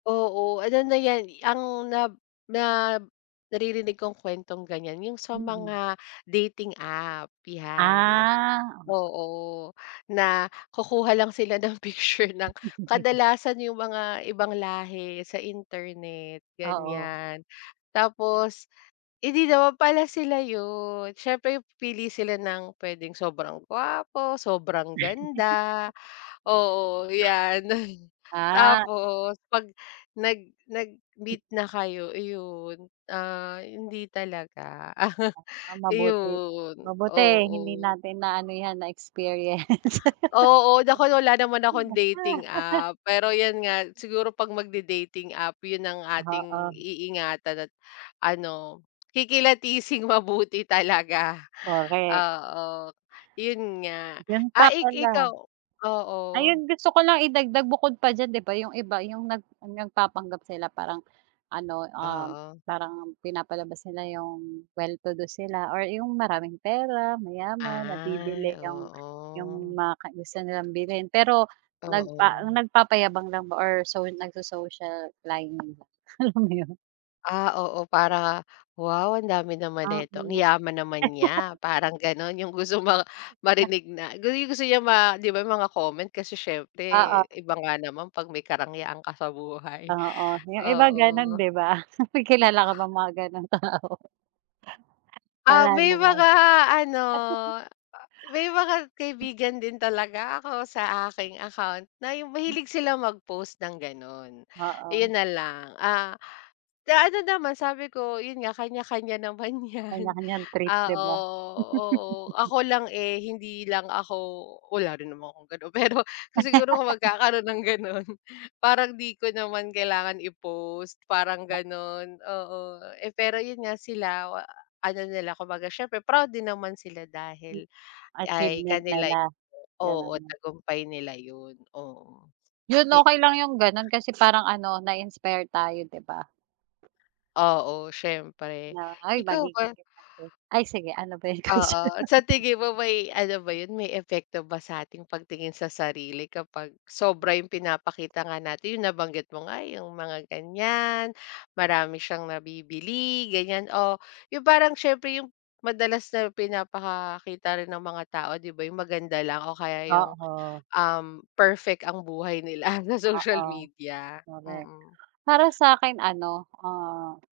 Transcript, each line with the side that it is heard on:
left: Oo, ano na yan, ang na na naririnig kong kwentong ganiyan yung sa
right: Mm.
left: mga dating app, yan.
right: Ah, o.
left: Oo, na kukuha lang sila ng picture ng kadalasan yung mga ibang lahi sa internet,
right: Oo.
left: ganiyan. Tapos hindi naman pala sila yun, siyempre pipili sila ng puwedeng sobrang gwapo, sobrang ganda, oo, yan,
right: Ah.
left: tapos 'pag nag
right: Hmm.
left: nag-meet na kayo, iyon, ah, hindi talaga.
right: Ah, mabuti
left: Iyon,
right: mabuti hindi
left: oo.
right: natin naano yan, na-experience.
left: Oo, naku, wala naman akong dating app. Pero yun nga siguro 'pag magde-dating app yun ang ating
right: Oo.
left: iingatan at ano kikilatising mabuti talaga,
right: Correct.
left: oo, yun nga.
right: Yun
left: Ah,
right: pa
left: i ikaw,
right: pala.
left: oo.
right: Ayun, gusto ko lang idagdag bukod pa diyan 'di ba, yung iba yung nag nagpapanggap sila parang ano, ah,
left: Oo.
right: parang pinapalabas nila yung well to do sila or yung maraming pera, mayaman,
left: Ay,
right: nabibili yung yung
left: oo.
right: mga kai gusto nilang bilhin. Pero nagpa
left: Oo.
right: nagpapayabang lang ba or, so nagso-social climbing lang, alam mo yun?
left: Ah, oo, para wow, ang dami naman
right: Ah
left: neto, ang
right: mm.
left: yaman naman niya, parang ganun. Yung gusto ma marinig na gu yu yung gusto niya ma 'di ba yung mga comment kasi siyempre
right: Oo.
left: iba nga naman 'pag may karangyaan ka sa buhay,
right: Oo, yung iba gano'n,
left: oo.
right: 'di ba? May kilala ka bang mga gano'ng tao?
left: Ah,
right: Wala
left: may
right: naman.
left: mga ano, may mga kaibigan din talaga ako sa aking account na yung
right: Hmm.
left: mahilig sila mag-post ng gano'n.
right: Oo.
left: Ayun nalang, ah, ano naman, sabi ko, yun nga kanya-kanya naman yan.
right: Kanya-kanya trip, 'di
left: Oo,
right: ba?
left: oo, ako lang eh, hindi lang ako wala rin naman akong gano'n. Pero kung siguro kung magkakaroon ng gano'n, parang di ko naman kailangan i-post. Parang ganun, oo. Eh pero yun nga, sila, ano nila, kumbaga siyempre proud din naman sila
right: Hmm.
left: dahil ay
right: Achievement
left: kanila
right: nila,
left: oo,
right: gano'n.
left: tagumpay nila yun, oo.
right: Yun,
left: Eh
right: okey lang yung ganun, kasi parang ano, na-inspire tayo, 'di ba?
left: Oo, siyempre.
right: Ay,
left: Ikaw ba?
right: magiging ganiyan din. Ay, sige, ano ba yung question
left: Oo, sa
right: natin?
left: tingin mo may ano ba yun, may epekto ba sa ating pagtingin sa sarili kapag sobra yung pinapakita nga natin, yung nabanggit mo nga, yung mga ganiyan. Marami siyang nabibili, ganiyan o, yung parang siyempre yung madalas na pinapakita rin ng mga tao, 'di ba, yung maganda lang o kaya yung,
right: Oo.
left: um, perfect ang buhay nila sa social
right: Oo.
left: media.
right: Correct.
left: Mm.
right: Para sa'kin ano, ah